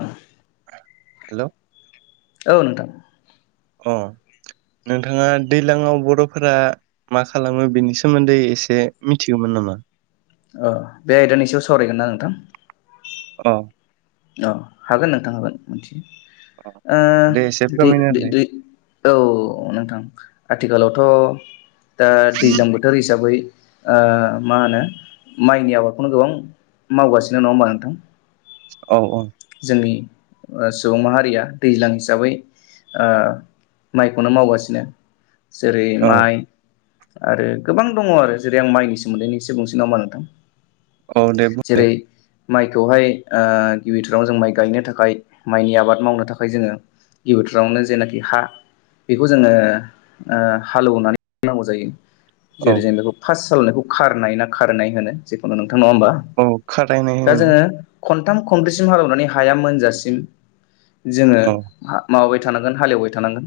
उम हेलौ औ नोंथां। अ नोंथाङा दैज्लांङाव बरफोरा मा खालामो बेनि सोमोन्दै एसे मिथिगौमोन नामा? नामा? अ बे आयदानि सायाव सावरायगोन ना नोंथां? औ औ हागोन नोंथां हागोन मिथि औ ओ दे एसे फोरमायना होलाय दै औ नोंथां आथिखालावथ दा दैज्लां बोथोर हिसाबै ओ मा होनो माइनि आबादखौनो गोबां मावगासिनो नंङा होमबा नोंथां? औ औ जोंनि ओ सुबुं माहारिया दैज्लां हिसाबै ओ माइखौनो मावगासिनो जेरै- औ माइ आरो गोबां दंङ आरो जेरै- आं माइनि सोमोन्दैसे बुंसेन नामा नोंथां? औ दे बुं दे। जेरै माइखौहाय ओ गिबि जों माइ गायनो थाखाय माइनि आबाद मावनो थाखाय जोंङो गि बोथोरावनो जेनाखि हा बेखौ जोंङो ओ हालेवनानै नांगौ जायो। औ जेरै- जों बेखौ फार्स्ट सालायनायखौ खारनाय ना खारनाय होनो जेखुनु नङा होमबा औ खारायनाय दा होनो जोंङो खनथाम खनब्रैसिम हालेवनानै हाया मोनजासिम जोंङो औ हा माबा थांगोन हालएवबाय थानांगोन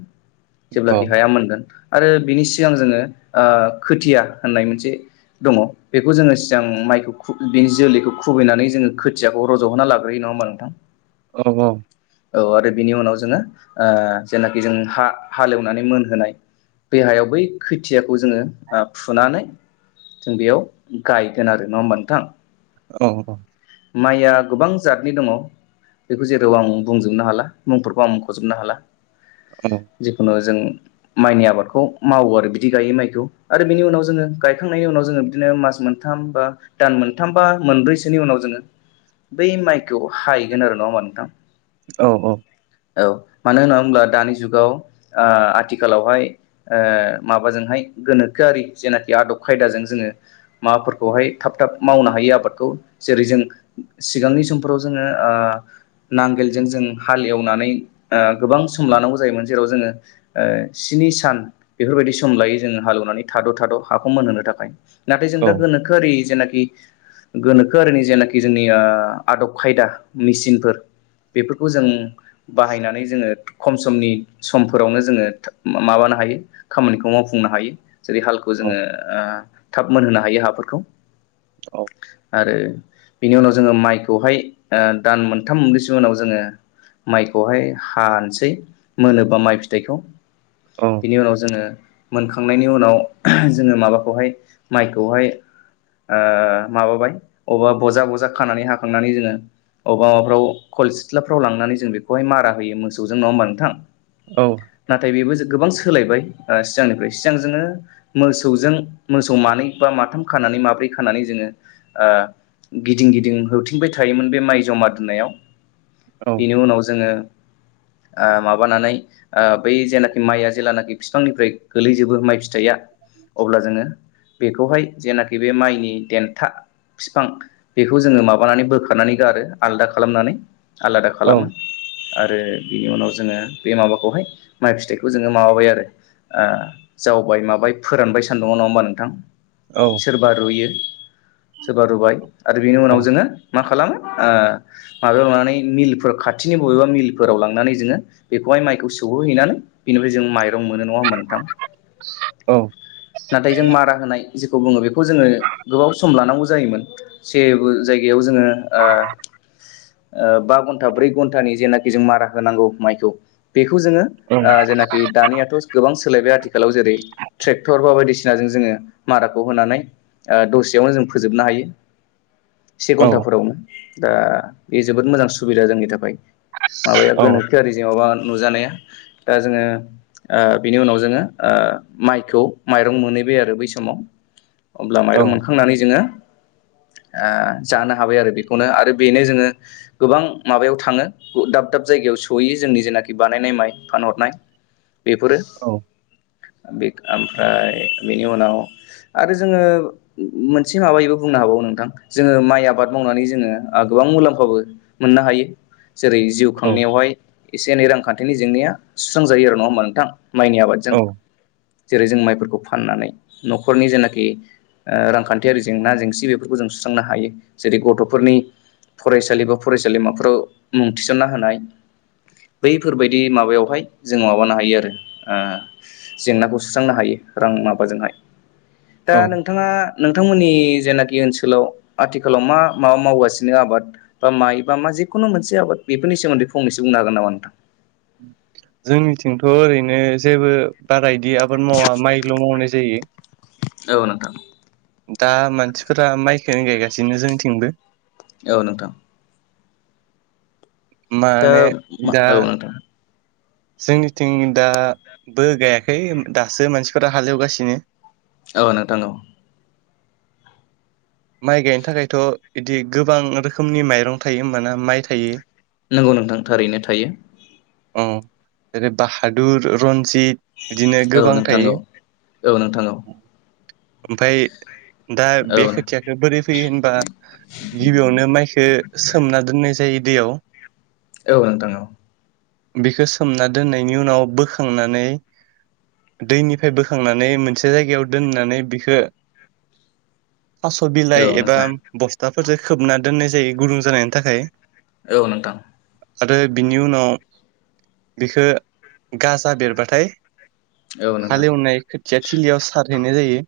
औ जेब्लाखि हाया मोनगोन आरो बिनि सिगां जोंङो ओ खोथिया होननाय मोनसे दङ बेखौ जोंङो सिगां माइखौ बिनि जोलैखौ खुबैनानै जोंङो खोथियाखौ रजहोनना लागोन। नंङा होनबा नोंथां? औ औ औ आरो बिनि उनाव जोंङो ओ जेनाखि जों हालेवनानै मोनहोनाय बे हायाव बै खोथियाखौ जोंङो आ फुनानै जों बेयाव गायगोन आरो नंङा होमबा नोंथां। औ औ माइया गोबां जादनि दंङ बेखौ जेराव आं बुंजोबनो हाला मुंफोरखौ आंखजोबनो हाला जिखुनु जों माइनि आबादखौ मावो आरो बिदि गायो माइखौ आरो बिनि उनाव जोङो गायखांनायनि उनाव जोङो बिदिनो मास मोनथाम बा दान मोनथाम बा मोनब्रैसोनि उनाव जोङो‌ [inaudible] बै माइखौ हाहैगोन आरो नङा होमबा नोंथां। औ औ। औ मानो होनना बुङोब्ला दानि जुगाव आथिखालावहाय माबाजोंहाय। गोनोखोआरि जेनाखि आदब खायदाजों जोङो माबाफोरखौहाय थाब थाब मावनो हायि आबादखौ जेरै जों सिगांनि समफोराव जोङो। नांगोलजों जों हाल एवनानै गोबां सम लानांगौ जायोमोन जेराव जोङो। स्नि सान बेफोरबायदि सम लायो जोङो हालेवनानै थाद' थाद' हाखौ मोनहोनो थाखाय। नाथाय जों औ दा गोनोखोआरि जेनाखि गोनोखोआरिनि जेनाखि जोंनि आदब खायदा मेसिनफोर बेफोरखौ जों बाहायनानै जोङो। खम समनि समफोरावनो जोङो माबानो हायो खामानिखौ मावफुंनो हायो। जेरै हालखौ जोङो थाब मोनहोनो हायो हाफोरखौ औ आरो। बिनि उनाव जोङो माइखौहाय दान मोनथाम मोनब्रैसो उनाव जोङो। माइखौहाय हानोसै मोनोबा माइ फिथाइखौ बिनि उनाव जोङो। मोनखांनायनि उनाव जोङो माबाखौहाय माइखौहाय। माबाबाय अबा बजा बजा खानानै हाखांनानै जोङो। अबाफ्राव खल सिथ्लाफ्राव लांनानै जों बेखौहाय मारा होयो मोसौजों नङा होमबा नोंथां। औ नाथाय बेबो जों गोबां सोलायबाय सिगांनिफ्राय सिगां जोङो मोसौजों मोसौ मानै बा माथाम खानानै माब्रै खानानै जोङो गिदिं गिदिं होथिंबाय थायोमोन बे माइ जमा दोननायाव बेनि उनाव जोङो। [inaudible] माबानानै बै जेनाखि माइआ जेेलानाखि बिफांनिफ्राय गोलैजोबो माइ फि फिथाइया अब्ला जोङो बेखौहाय जेनाखि बे माइनि देन्था बिफां। बेखौ जोङो माबानानै बोखारनानै गारो आलदा खालामनानै। आलादा खालामो आरो बिनि उनाव। जोङो बे माबाखौहाय माइ फिथाइखौ जोङो माबाबाय आरो। जावबाय माबाय फोरानबाय सानदुंआव नङा होमबा नोंथां। औ सोरबा रुयो सोरबा रुबाय आरो बिनि उनाव जोङो मा खालामो। माबायाव लानानै मिलफोराव खाथिनि बबेबा मिलफोराव लांनानै जोङो बेखौहाय माइखौ सौहो हैैनानै बिनिफ्राय जों माइ मोनो नङा होमबा नोंथां नाथाय जों मारा होनाय जेखौ बुङो बेखौ जोङो गोबाव सम लानांगौ जायोमोन। जायगायाव जोङो। बा घन्टा ब्रै घन्टानि जेनाखि जों मारा होनांगौ माइखौ बे जेनाखि दानियाथ' गोबां सोलायबाय आथिखालाव जेरै ट्रेक्टर बा बायदिसिना बायदिसिनाजों जोङो माराखौ होनानै दसेयावनो जों फोजोबनो हायो। से घन्टाफोरावनो दा बे जोबोद मोजां सुबिदा जोंनि थाखाय। माबाया गोनोखोयारि माबा। नुजानाया दा जोङो बिनि उनाव जोङो माइखौ माइरं मोनै आरो बै समाव। [inaudible] अब्ला औ माइरं मोनखांनानै जोङो। जानो हाबाय आरो बेखौनो आरो बेनो जोङो गोबां माबायाव थाङो दाब दाब। जायगायाव सहैयो जोंनि जेनाखि बानायनाय माइ फानहरनाय। [inaudible] बेफोरो औ बे ओमफ्राय बेनि उनाव आरो जोङो मोनसे माबायैबो बुंनो हाबावो नों थां जोङो माइ आबाद मावनानै जोङो आ गोबां मुलाम्फाबो मोननो हायो। जेरै जिउ खांनायावहाय एसे एनै रांखान्थिनि जेंनाया सुस्रांजायो आरो नङा होमबा नोंथां। माइनि आबादजों। जेरै जों माइफोरखौ फाननानै न'खरनि जेनाखि ओ रांखान्थियारि जेंना जेंसि बे बेफोरखौ जों सुस्रांनो हायो जेरै गथ'फोरनि फरायसालि बा फरायसालिमाफोराव मुं थिसन्ना होनाय। बैफोरबायदि माबायावहाय जों माबानो हायो आरो ओह जेंनाखौ सुस्रांनो हायो। रां माबाजोंहाय [inaudible] दा नोंथाङा नोंथांमोननि जेनाख नि ओनसोलाव आथिखालाव मा मा मावगासिनो आबाद बा माइ बा मा जिखुनु मोनसे आबाद बेफोरनि नि सोमोन्दै फंनैसो बुंनो हागोन नामा नोंथां। जोंनिथिंथ' ओरैनो जेबो बारा इदि आबाद मावा माइल' मावनाय जायो। [inaudible] औ नोंथां। दा मानसिफोरा माइखोनो गायगासिनो जोंनिथिंबो औ नोंथां। दा माने औ दा नोंथां जोंनिथिं दा बो गायाखै दासो मानसिफोरा हालेवगासिनो। औ नोंथां औ। माइ गायनो थाखायथ' इदि गोबां रोखोमनि माइरं थायो होमबाना माइ थायो। नोंगौ नोंथां थारैनो थायो। अ जेरै बाहादुर रन्ज सिद बिदिनो औ गोबां नोंथां थायो। औ औ नोंथां औ ओमफाय दा बे औ नोंथां खोथियाख बोरै फैयो होनबा गिबियावनो माइखो सोमना दोननाय जायो दैयाव। औ नोंथां औ। बेखो सोमना दोननायनि उनाव बोखांनानै दैनिफ्राय बोखांनानै मोनसे जायगायाव दोननानै बिखो थास' बिलाइ औ एबा नोंथां बस्थाफोरजों खोबना दोननाय जायो गुदुं जानायनि थाखाय। औ नोंथां औ नोंथां आरो बिनि उनाव बिखो गाजा बेरबाथाय हालेवनाय खोथिया थिलियाव सारहैनाय जायो।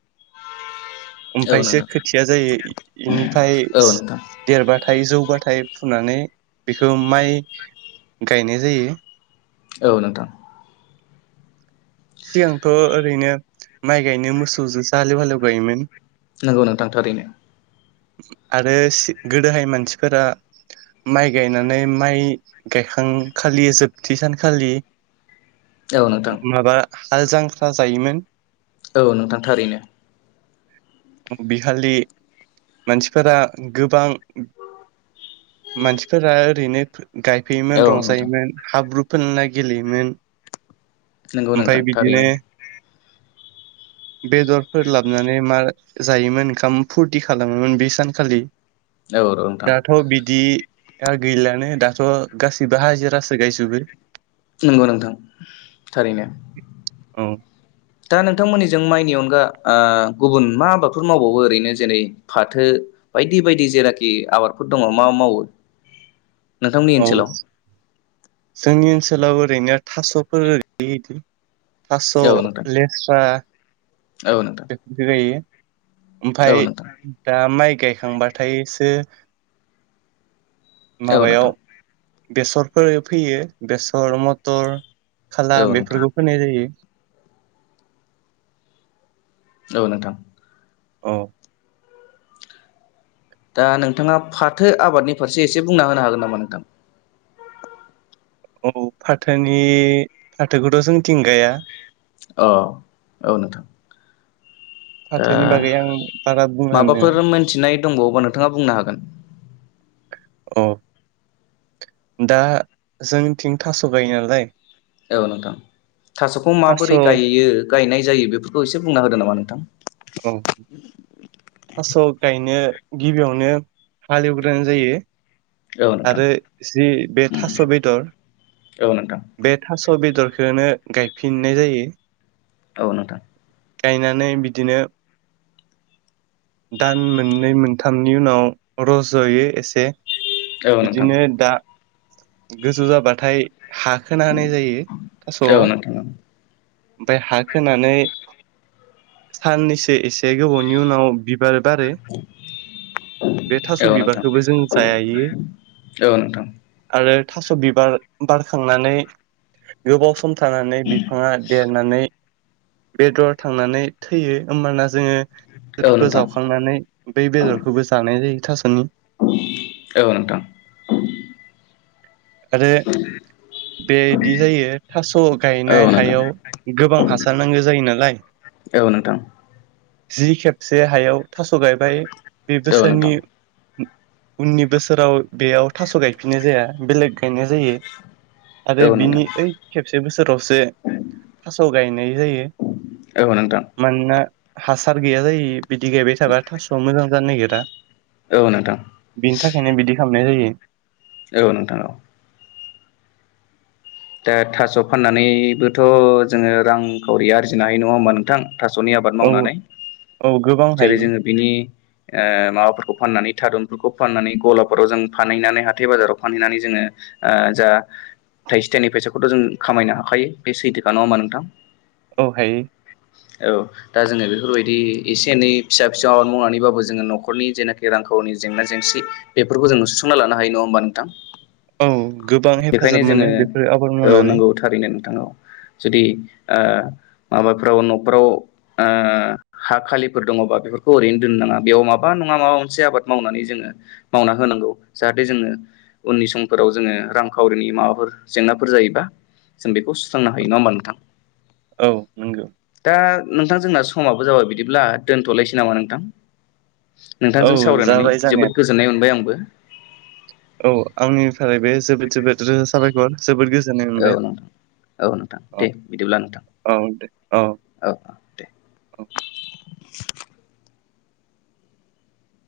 औ ओमफायसो खोथिया जायो इनिफाय सो नोंथां देरबा थाइ जौ बाथाय फुनानै बेखो माइ गायनाय जायो। औ नोंथां। सिगांथ' ओरैनो माइ गायनो मोसौजोसो हालेव हालेव गायोमोन। नोंगौ नोंथां थारैनो। आरो सि गोदोहाय मानसिफोरा माइ गायनानै माइ गायखांखालि जोबथि सानखालि औ नोंथां। माबा हाल जांख्रा जायोमोन। औ नोंथां थारैनो। बिखालि मानसिफोरा गोबां मानसिफोरा ओरैनो फो औ गायफैयोमोन नोंथां रंजायोमोन हाब्रु फोनना गेलेयोमोन। नोंगौ ओमफ्राय नोंथां बिदिनो थारैनो। बेदरफोर लाबनानै मार जायोमोन ओंखाम फुरथि खालामोमोन बे सानखालि। औ औ नोंथां दाथ' बिदि दा गैलानो दाथ' गासैबो हाजिरासो गायजोबो। नंगौ नोंथां थारैनो। औ दा नोंथांमोननिजों माइनि अनगा ओ गुबुन मा आबादफोर मावबावो ओरैनो जेरै फाथो बायदि-बायदि जेनाखि आबादफोर दङ मा मावो? [inaudible] नोंथांमोननि औ ओनसोलाव? जोंनि ओनसोलाव ओरैनो थास'फोर [inaudible] थास' औ नोंथां लेस्रा औ नोंथां बेफोरखो गायो। ओमफाय औ नोंथां दा माइ गायखांबाथायसो औ माबायाव नोंथां बेसरफोर फैयो बेसर मथर खाला औ नोंथां बेफोरखौ फोनाय जायो। औ नोंथां। औ। दा नोंथाङा फाथो आबादनि फारसे एसे बुंना होनो हागोन नामा नोंथां? औ फाथोनि फाथोखौथ' जोंथिं गाया। अ औ नोंथां। ओ फाथोनि बागै आं बारा बुंनो हानाय नङा माबाफोर मोनथिनाय दंबावोबा नोंथाङा बुंनो हागोन? अ दा जोंनिथिं थास' गायो नालाय। औ नोंथां थास'खौ थास' माबोरै औ गायो गायनाय जायो बेफोरखौ एसे बुंना होदो नामा नोंथां? औ। थास' गायनो गिबियावनो हालेवग्रोनाय जायो। औ नोंथां आरो जि बे थास' बेदर औ नोंथां बे थास' अ बेदरखौनो गायफिननाय जायो। औ नोंथां। गायनानै बिदिनो दान मोननै मोनथामनि उनाव रज'यो एसे। औ नोंथां बिदिनो दा गोजौ जाबाथाय हा खोना होनाय जायो थास'आव औ नोंथां ओमफाय हा खोनानै साननैसो एसे गोबावनि उनाव बिबार बारो। बे थास' औ नोंथां बिबारखौबो जों जायो औ नोंथां आरो थास' बिबार बारखांनानै गोबाव सम थानानै बिफाङा देरनानै बेदर थांनानै थैयो होमबाना जोङो औ नोंथां औ बेदरखौ नोंथां जावखांनानै बै बेदरखौबो जानाय जायो थास'नि। औ नोंथां। [inaudible] बेयायदि जायो थास' औ गायनाय नोंथां हायाव गोबां हासार नांगो जायो नालाय। औ नोंथां। जि खेबसे हायाव थास' गायबाय बे औ नोंथां औ बोसोरनि नोंथां उननि बोसोराव बेयाव थास' गायफिननाय जाया बेलेग गायनाय जायो। आरो बिनि ओइ खेबसे बोसोरावसो थास' गायनाय जायो। औ नोंथां मानोना हासार गैया जायो बिदि गायबाय थाबा थास'वा मोजां जानो नागिरा। औ बिनि थाखायनो बिदि खामनाय जायो। औ नोंथां औ। दा थास' फाननानैबोथ' जोङो रांखावरि आरजिनो हायो नङा होमबा नोंथां? थास'नि आबाद औ मावनानै औ गोबां जेरै हायो जोङो बिनि ओ माबाफोर फाननानै थारुनफोरखौ फाननानै गलाफोराव जों फानहैनानै हाथाय बाजाराव फानहैनानै जोङो ओ जा थाइसे थाइनै फैसाखौथ' जों खामायनो हाखायो बे सैथोखा नङामबा नोंथां? औ हायो। औ दा जोङो बेफोरबायदि एसे एनै फिसा फिसौ आबाद मावनानैबाबो जोङो न'खरनि जेनाखि रांखावरनि जेंना जेंसि बेफोरखौ जों सुख फुंना लानो हायो नङा होनबा नोंथां? औ गोबां हेफाजाब बेखायनो मोनो जोङो बेफोर आबाद औ मावनानै नंगौ थारैनो नोंथां औ जुदि ओ माबाफ्राव न'फ्राव ओ हा खालिफोर दङबा बेफोरखौ ओरैनो दोननो नाङा बेयाव माबा नङा माबा मोनसे आबाद मावनानै जोङो मावना होनांगौ। जाहाथे जोङो उननि समफोराव जोङो रांखावरिनि माबाफोर जेंनाफोर जायोबा जों बेखौ सुस्रांना हायो नङा होनबा नोंथां? औ नंगौ दा नोंथां जोंना समाबो जाबाय बिदिब्ला दोनथ'लायसै नामा नोंथां? औ नोंथांजों सावरायनानै जाबाय जोबोद जानायाथ' गोजोननाय मोनबाय आंबो। ओ बे जोबोद जोबोद रोजा साबायखर जोबोद गोजोननाय औ मोनबाय। नोंथां औ नोंथां औ दे बिदिब्ला नोंथां औ दे औ औ दे। औ